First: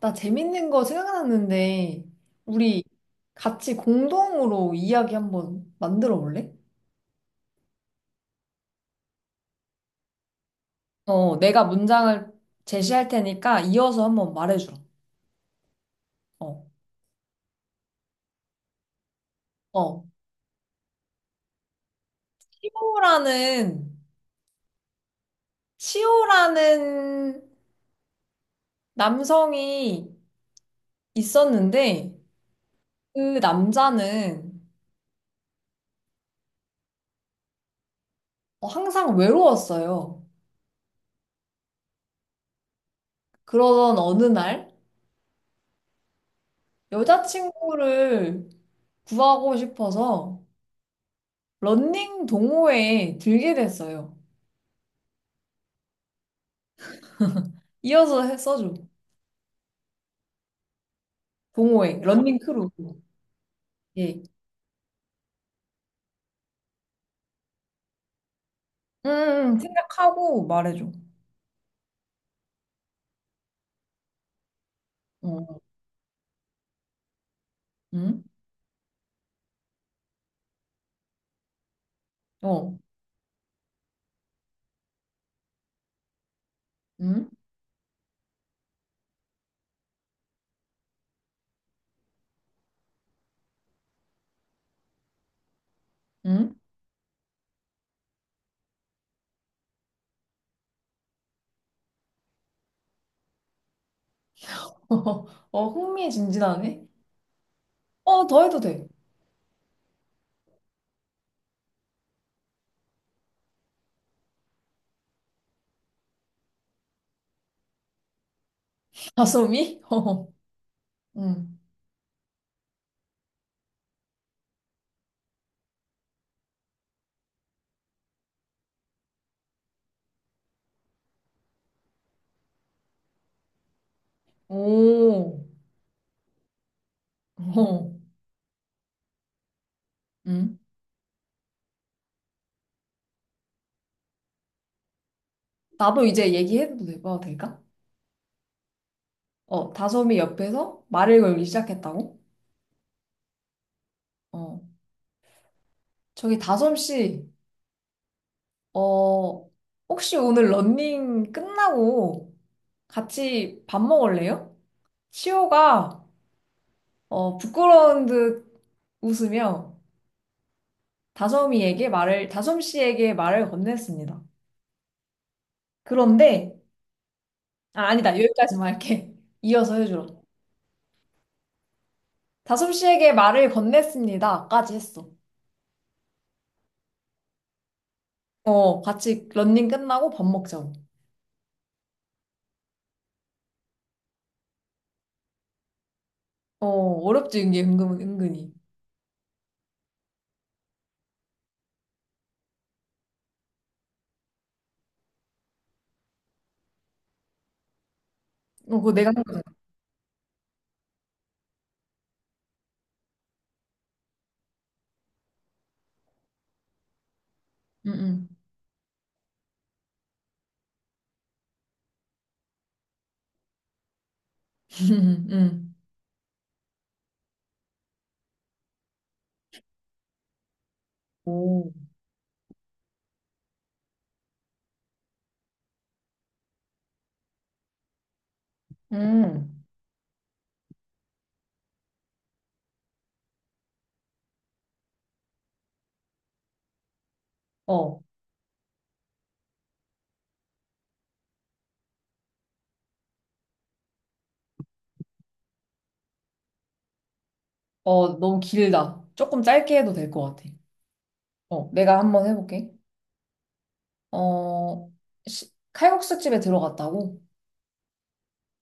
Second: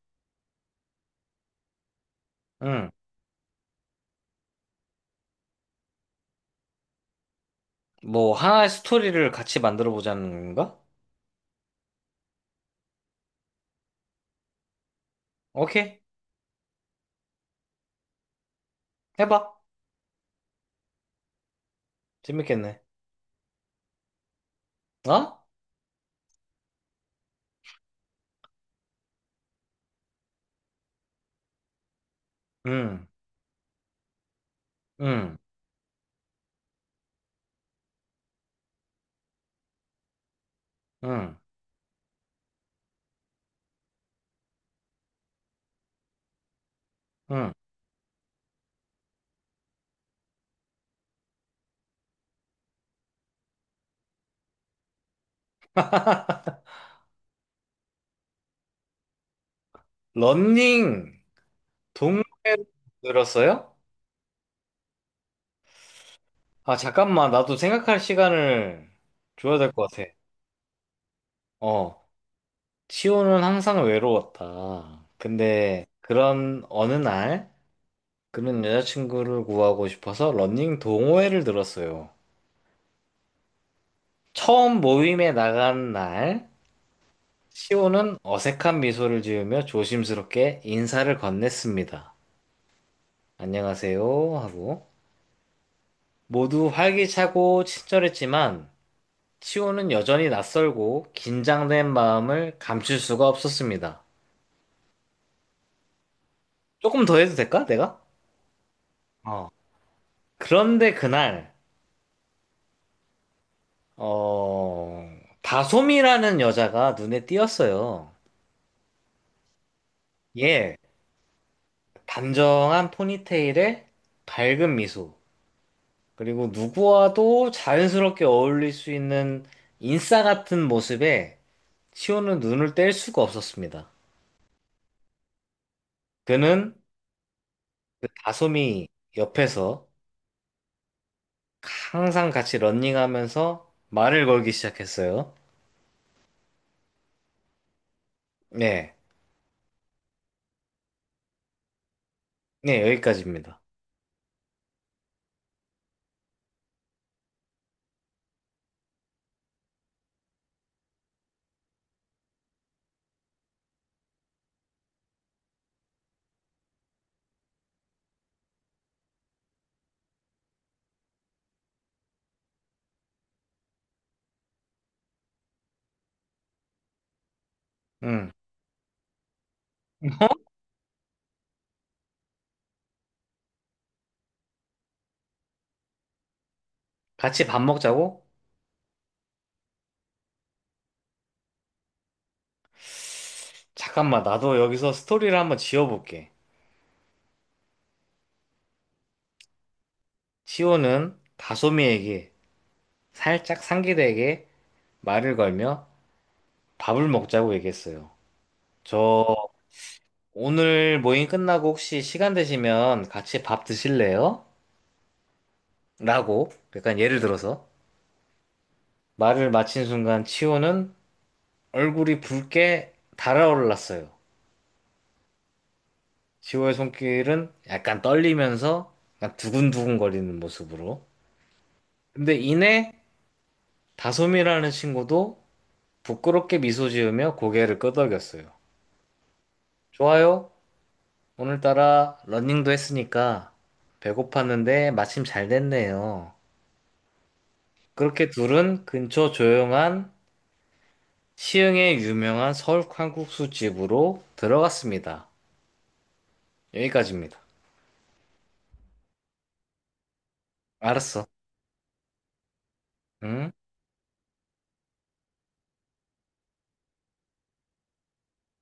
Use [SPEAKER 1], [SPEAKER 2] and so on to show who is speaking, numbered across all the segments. [SPEAKER 1] 나 재밌는 거 생각났는데, 우리
[SPEAKER 2] 응.
[SPEAKER 1] 같이 공동으로 이야기 한번 만들어 볼래?
[SPEAKER 2] 뭐, 하나의 스토리를 같이 만들어 보자는 건가?
[SPEAKER 1] 내가 문장을 제시할 테니까 이어서 한번 말해줘.
[SPEAKER 2] 오케이.
[SPEAKER 1] 어.
[SPEAKER 2] 해봐.
[SPEAKER 1] 어,
[SPEAKER 2] 재밌겠네.
[SPEAKER 1] 시호라는,
[SPEAKER 2] 어?
[SPEAKER 1] 시호라는 남성이 있었는데
[SPEAKER 2] 응,
[SPEAKER 1] 그 남자는
[SPEAKER 2] 응,
[SPEAKER 1] 항상 외로웠어요.
[SPEAKER 2] 응,
[SPEAKER 1] 그러던 어느 날
[SPEAKER 2] 응.
[SPEAKER 1] 여자친구를 구하고 싶어서 런닝 동호회에 들게 됐어요. 이어서 써줘.
[SPEAKER 2] 러닝
[SPEAKER 1] 동호회, 런닝
[SPEAKER 2] 동호회를
[SPEAKER 1] 크루.
[SPEAKER 2] 들었어요?
[SPEAKER 1] 예.
[SPEAKER 2] 아, 잠깐만. 나도 생각할 시간을
[SPEAKER 1] 음,
[SPEAKER 2] 줘야 될 것 같아.
[SPEAKER 1] 생각하고 말해줘.
[SPEAKER 2] 어. 치호는 항상 외로웠다.
[SPEAKER 1] 어,
[SPEAKER 2] 근데 그런 어느 날
[SPEAKER 1] 음,
[SPEAKER 2] 그는 여자친구를 구하고 싶어서 러닝 동호회를 들었어요.
[SPEAKER 1] 어,
[SPEAKER 2] 처음 모임에 나간 날
[SPEAKER 1] 음,
[SPEAKER 2] 시온은 어색한 미소를 지으며 조심스럽게 인사를 건넸습니다. 안녕하세요 하고
[SPEAKER 1] 음.
[SPEAKER 2] 모두 활기차고 친절했지만 시온은 여전히 낯설고 긴장된 마음을 감출 수가 없었습니다.
[SPEAKER 1] 흥미진진하네.
[SPEAKER 2] 조금 더 해도 될까? 내가?
[SPEAKER 1] 더 해도 돼.
[SPEAKER 2] 어. 그런데 그날 어 다솜이라는 여자가 눈에 띄었어요.
[SPEAKER 1] 다솜이? 어,
[SPEAKER 2] 예,
[SPEAKER 1] 음.
[SPEAKER 2] 단정한 포니테일에 밝은 미소. 그리고 누구와도 자연스럽게 어울릴 수 있는 인싸 같은 모습에 시호는 눈을 뗄 수가 없었습니다.
[SPEAKER 1] 오,
[SPEAKER 2] 그는
[SPEAKER 1] 어,
[SPEAKER 2] 그 다솜이 옆에서
[SPEAKER 1] 음.
[SPEAKER 2] 항상 같이 런닝하면서 말을 걸기 시작했어요.
[SPEAKER 1] 나도 이제 얘기해도 될거 될까?
[SPEAKER 2] 네,
[SPEAKER 1] 다솜이 옆에서 말을 걸기 시작했다고?
[SPEAKER 2] 네, 여기까지입니다.
[SPEAKER 1] 어, 저기 다솜 씨, 어, 혹시 오늘 런닝 끝나고 같이 밥 먹을래요? 시호가 부끄러운 듯 웃으며 다솜 씨에게 말을 건넸습니다. 그런데, 아, 아니다.
[SPEAKER 2] 음,
[SPEAKER 1] 여기까지만 할게. 이어서 해주라. 다솜 씨에게 말을 건넸습니다.까지 했어.
[SPEAKER 2] 같이 밥 먹자고?
[SPEAKER 1] 같이 런닝 끝나고 밥 먹자고.
[SPEAKER 2] 잠깐만, 나도 여기서 스토리를 한번 지어볼게.
[SPEAKER 1] 어렵지, 이게 은근히.
[SPEAKER 2] 시호는 다솜이에게 살짝 상기되게 말을 걸며 밥을 먹자고 얘기했어요.
[SPEAKER 1] 그거 내가 한
[SPEAKER 2] 저
[SPEAKER 1] 거.
[SPEAKER 2] 오늘 모임 끝나고 혹시 시간 되시면 같이 밥 드실래요? 라고 약간 예를 들어서
[SPEAKER 1] 응, 응.
[SPEAKER 2] 말을 마친 순간 치호는 얼굴이 붉게 달아올랐어요.
[SPEAKER 1] 응.
[SPEAKER 2] 치호의 손길은 약간 떨리면서 약간 두근두근 거리는 모습으로.
[SPEAKER 1] 오.
[SPEAKER 2] 근데 이내 다솜이라는 친구도 부끄럽게 미소 지으며 고개를 끄덕였어요.
[SPEAKER 1] 음.
[SPEAKER 2] 좋아요. 오늘따라 러닝도 했으니까 배고팠는데 마침 잘 됐네요.
[SPEAKER 1] 어,
[SPEAKER 2] 그렇게 둘은 근처 조용한 시흥의 유명한 서울 칼국수 집으로 들어갔습니다. 여기까지입니다.
[SPEAKER 1] 너무 길다. 조금 짧게 해도 될 것 같아.
[SPEAKER 2] 알았어.
[SPEAKER 1] 내가 한번 해볼게.
[SPEAKER 2] 응?
[SPEAKER 1] 어, 칼국수 집에 들어갔다고?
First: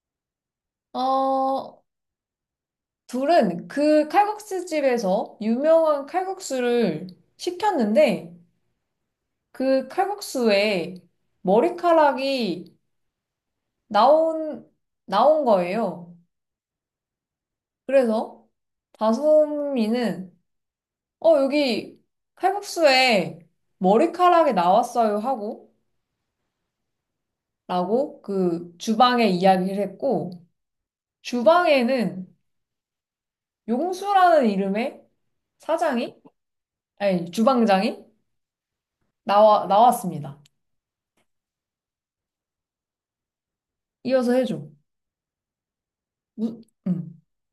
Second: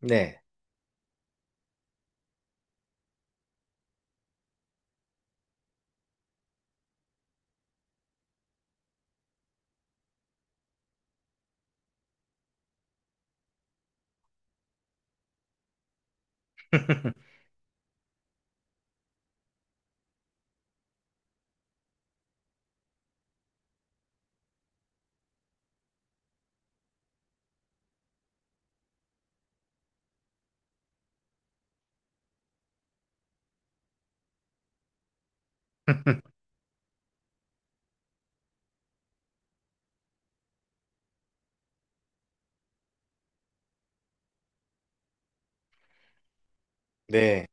[SPEAKER 2] 네.
[SPEAKER 1] 어, 둘은 그 칼국수 집에서 유명한 칼국수를 시켰는데 그 칼국수에 머리카락이 나온, 나온 거예요. 그래서 다솜이는 여기 칼국수에 머리카락이 나왔어요 하고 라고 그 주방에 이야기를 했고 주방에는 용수라는 이름의 사장이, 아니, 주방장이 나왔습니다. 이어서 해줘. 무, 응,
[SPEAKER 2] 네.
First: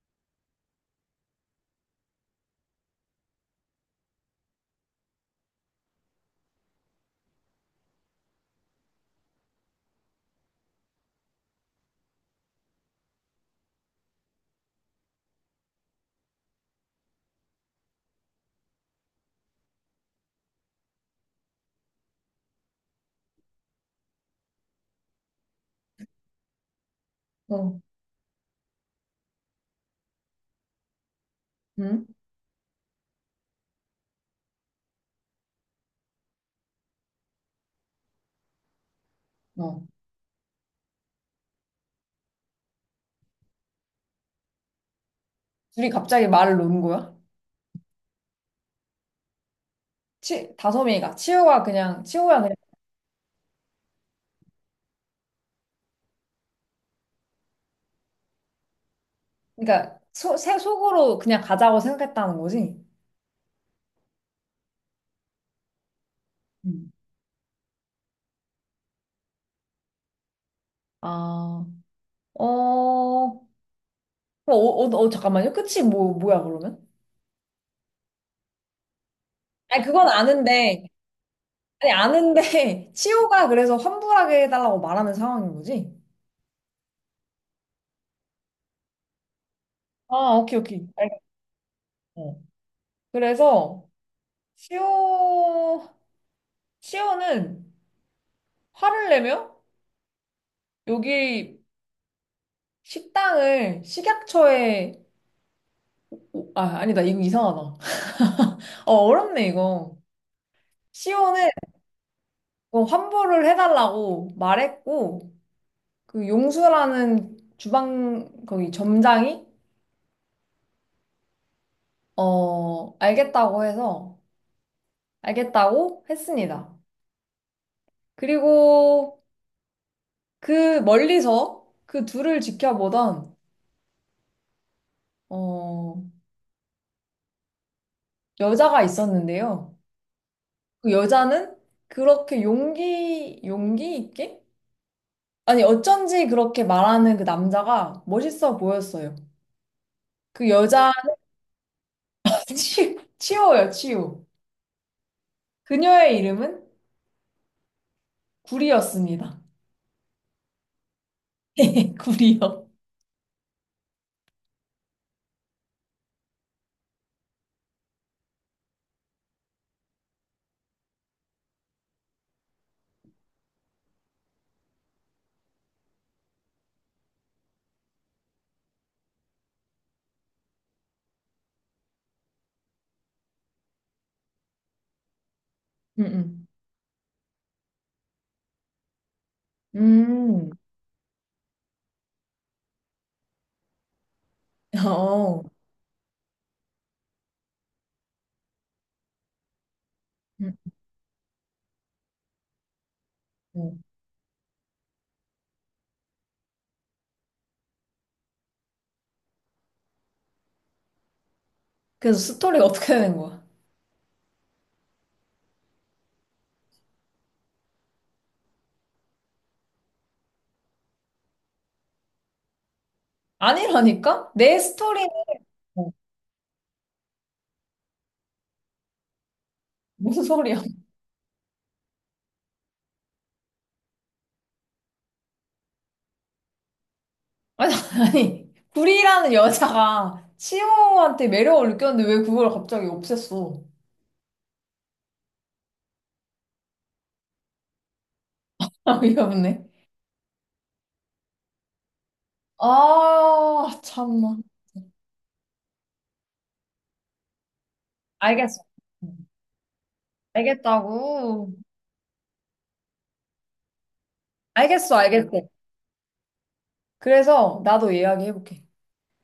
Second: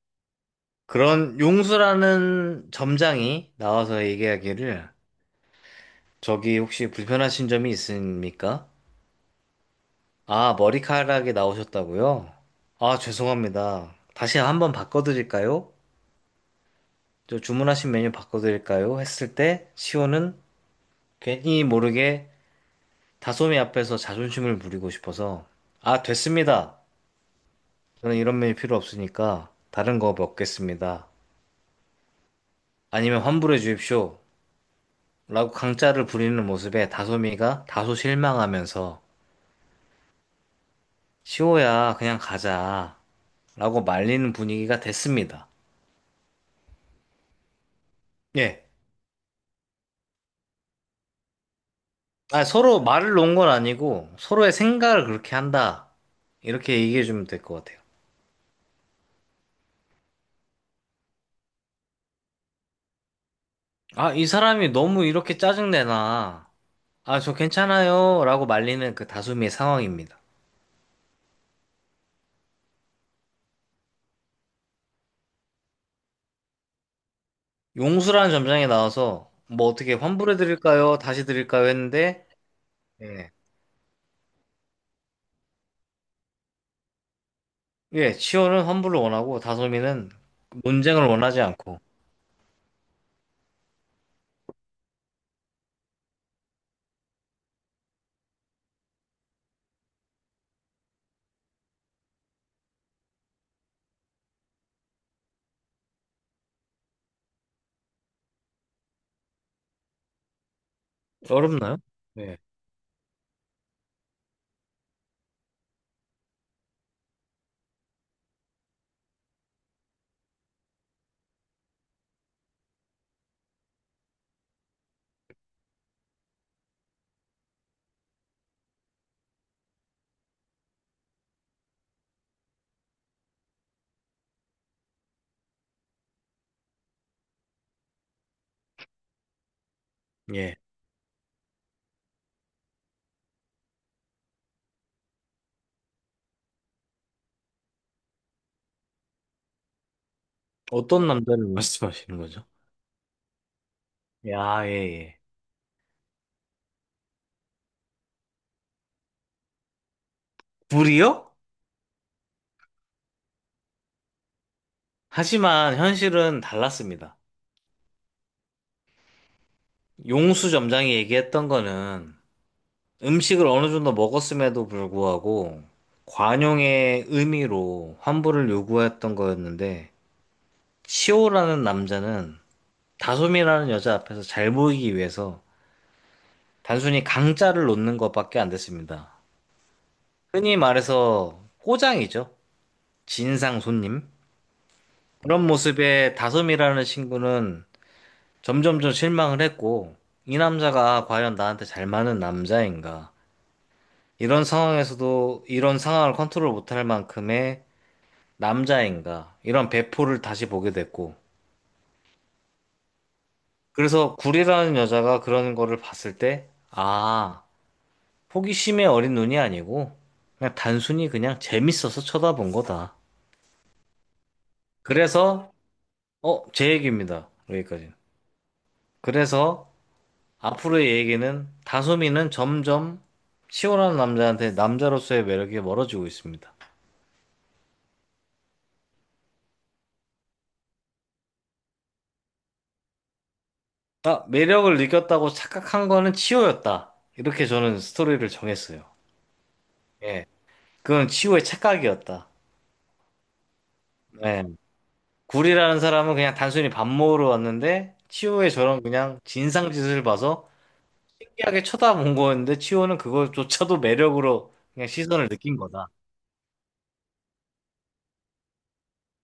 [SPEAKER 2] 그런 용수라는 점장이 나와서 얘기하기를 저기 혹시 불편하신 점이 있습니까? 아, 머리카락이 나오셨다고요? 아, 죄송합니다. 다시 한번 바꿔드릴까요? 저 주문하신 메뉴 바꿔드릴까요? 했을 때 시호는 괜히 모르게 다솜이 앞에서 자존심을 부리고 싶어서 아, 됐습니다.
[SPEAKER 1] 어,
[SPEAKER 2] 저는 이런 메일 필요 없으니까 다른 거 먹겠습니다.
[SPEAKER 1] 응,
[SPEAKER 2] 아니면 환불해 주십시오. 라고 강짜를 부리는 모습에 다솜이가 다소 실망하면서
[SPEAKER 1] 어.
[SPEAKER 2] 시호야, 그냥 가자. 라고 말리는 분위기가 됐습니다.
[SPEAKER 1] 둘이 갑자기 말을 놓는 거야?
[SPEAKER 2] 예.
[SPEAKER 1] 치우야
[SPEAKER 2] 아,
[SPEAKER 1] 그냥,
[SPEAKER 2] 서로 말을 놓은 건 아니고 서로의 생각을 그렇게 한다. 이렇게 얘기해 주면 될 것 같아요.
[SPEAKER 1] 그러니까, 새 속으로 그냥 가자고 생각했다는 거지?
[SPEAKER 2] 아, 이 사람이 너무 이렇게 짜증내나.
[SPEAKER 1] 응.
[SPEAKER 2] 아, 저 괜찮아요. 라고 말리는 그 다솜이의 상황입니다.
[SPEAKER 1] 아, 어, 어, 어, 잠깐만요. 끝이 뭐야, 그러면?
[SPEAKER 2] 용수라는 점장이 나와서 뭐
[SPEAKER 1] 아니,
[SPEAKER 2] 어떻게
[SPEAKER 1] 그건
[SPEAKER 2] 환불해
[SPEAKER 1] 아는데,
[SPEAKER 2] 드릴까요? 다시 드릴까요?
[SPEAKER 1] 아니,
[SPEAKER 2] 했는데
[SPEAKER 1] 아는데,
[SPEAKER 2] 예.
[SPEAKER 1] 치호가 그래서 환불하게 해달라고 말하는 상황인 거지?
[SPEAKER 2] 예, 치호는 환불을 원하고 다솜이는
[SPEAKER 1] 아, 오케이, 오케이.
[SPEAKER 2] 논쟁을 원하지 않고
[SPEAKER 1] 알겠어. 그래서 시오 시오는 화를 내며 여기 식당을 식약처에 아 아니다 이거 이상하다. 어렵네 이거. 시오는
[SPEAKER 2] 어렵나요? 예.
[SPEAKER 1] 뭐 환불을 해달라고 말했고 그 용수라는 주방 거기 점장이 어 알겠다고 해서 알겠다고 했습니다. 그리고 그 멀리서 그 둘을 지켜보던 어 여자가 있었는데요.
[SPEAKER 2] 예.
[SPEAKER 1] 그 여자는 그렇게 용기 있게? 아니, 어쩐지 그렇게 말하는 그 남자가 멋있어 보였어요. 그 여자,
[SPEAKER 2] 어떤 남자를 말씀하시는 거죠?
[SPEAKER 1] 치호요, 치호.
[SPEAKER 2] 야, 예, 예.
[SPEAKER 1] 그녀의 이름은 구리였습니다.
[SPEAKER 2] 불이요?
[SPEAKER 1] 구리요.
[SPEAKER 2] 하지만 현실은 달랐습니다. 용수 점장이 얘기했던 거는 음식을 어느 정도 먹었음에도 불구하고 관용의 의미로 환불을 요구했던 거였는데 치호라는 남자는 다솜이라는 여자 앞에서 잘 보이기 위해서
[SPEAKER 1] 음,
[SPEAKER 2] 단순히 강짜를 놓는 것밖에 안 됐습니다.
[SPEAKER 1] 음.
[SPEAKER 2] 흔히 말해서 호장이죠. 진상 손님.
[SPEAKER 1] 어.
[SPEAKER 2] 그런 모습에 다솜이라는 친구는 점점점 실망을 했고, 이
[SPEAKER 1] 음,
[SPEAKER 2] 남자가 과연 나한테 잘 맞는 남자인가?
[SPEAKER 1] 음.
[SPEAKER 2] 이런 상황에서도 이런 상황을 컨트롤 못 할 만큼의 남자인가? 이런 배포를 다시 보게 됐고.
[SPEAKER 1] 그래서 스토리가 어떻게 되는 거야?
[SPEAKER 2] 그래서 구리라는 여자가 그런 거를 봤을 때, 아, 호기심의 어린 눈이 아니고 그냥 단순히 그냥 재밌어서 쳐다본 거다.
[SPEAKER 1] 아니라니까? 내 스토리는
[SPEAKER 2] 그래서
[SPEAKER 1] 뭐,
[SPEAKER 2] 어, 제 얘기입니다. 여기까지. 그래서
[SPEAKER 1] 무슨 소리야?
[SPEAKER 2] 앞으로의 얘기는 다솜이는 점점 시원한 남자한테 남자로서의 매력이 멀어지고 있습니다.
[SPEAKER 1] 아니, 아니. 구리라는 여자가 치호한테 매력을 느꼈는데 왜 그걸 갑자기 없앴어?
[SPEAKER 2] 아, 매력을 느꼈다고 착각한 거는 치호였다. 이렇게 저는 스토리를 정했어요.
[SPEAKER 1] 아, 이없네.
[SPEAKER 2] 예. 그건 치호의 착각이었다.
[SPEAKER 1] 아, 참나.
[SPEAKER 2] 예. 굴이라는 사람은 그냥 단순히 밥 먹으러 왔는데 치호의
[SPEAKER 1] 알겠어.
[SPEAKER 2] 저런 그냥 진상짓을 봐서
[SPEAKER 1] 알겠다고.
[SPEAKER 2] 신기하게 쳐다본 거였는데 치호는 그것조차도 매력으로 그냥
[SPEAKER 1] 알겠어, 알겠어.
[SPEAKER 2] 시선을 느낀 거다.
[SPEAKER 1] 그래서 나도 이야기해볼게.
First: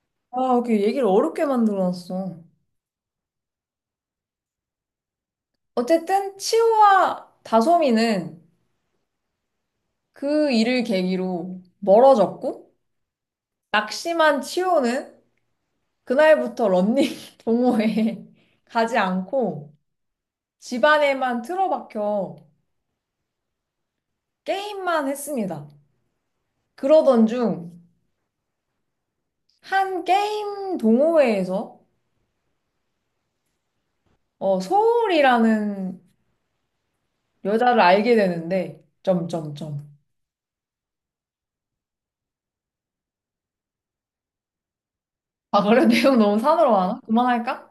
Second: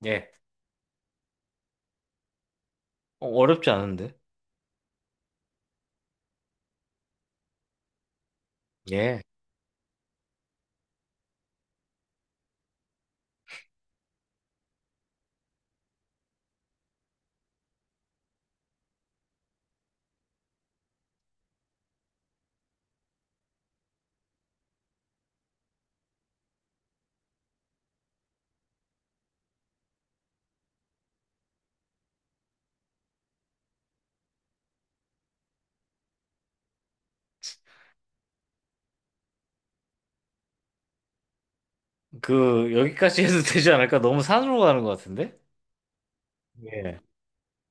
[SPEAKER 2] 예.
[SPEAKER 1] 아, 이렇게 얘기를 어렵게 만들어놨어.
[SPEAKER 2] 어, 어렵지 않은데?
[SPEAKER 1] 어쨌든, 치호와 다솜이는
[SPEAKER 2] 예.
[SPEAKER 1] 그 일을 계기로 멀어졌고, 낙심한 치호는 그날부터 런닝 동호회에 가지 않고, 집안에만 틀어박혀 게임만 했습니다. 그러던 중, 한 게임 동호회에서 서울이라는 여자를 알게 되는데, 점점점.
[SPEAKER 2] 그 여기까지 해도 되지 않을까? 너무 산으로 가는 것 같은데?
[SPEAKER 1] 아, 그래? 내용 너무 산으로 가나?
[SPEAKER 2] 예.
[SPEAKER 1] 그만할까?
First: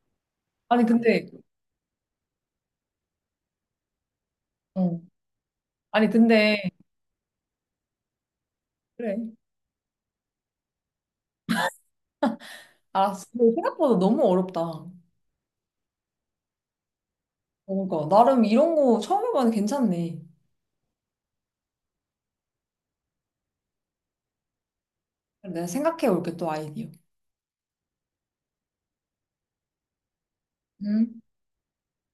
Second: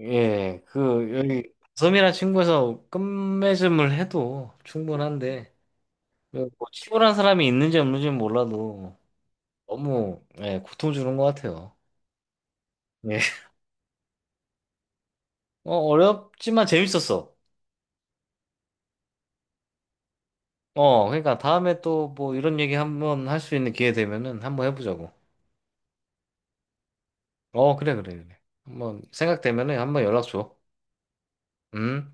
[SPEAKER 2] 예.
[SPEAKER 1] 아니,
[SPEAKER 2] 그
[SPEAKER 1] 근데,
[SPEAKER 2] 여기 섬이란 친구에서 끝맺음을 해도
[SPEAKER 1] 어.
[SPEAKER 2] 충분한데
[SPEAKER 1] 아니,
[SPEAKER 2] 그 뭐
[SPEAKER 1] 근데,
[SPEAKER 2] 치호란 사람이 있는지 없는지는 몰라도
[SPEAKER 1] 그래.
[SPEAKER 2] 너무 예, 고통 주는 것 같아요. 예.
[SPEAKER 1] 알았어. 근데 생각보다 너무 어렵다.
[SPEAKER 2] 어, 어렵지만 재밌었어.
[SPEAKER 1] 뭔가, 나름 이런 거 처음 해봐도 괜찮네.
[SPEAKER 2] 어, 그러니까 다음에 또 뭐 이런 얘기 한번 할 수 있는 기회 되면은 한번 해보자고.
[SPEAKER 1] 그래, 내가 생각해 올게, 또 아이디어.
[SPEAKER 2] 어, 그래, 그래, 그래. 한번 생각되면은 한번 연락 줘.
[SPEAKER 1] 음.
[SPEAKER 2] 음.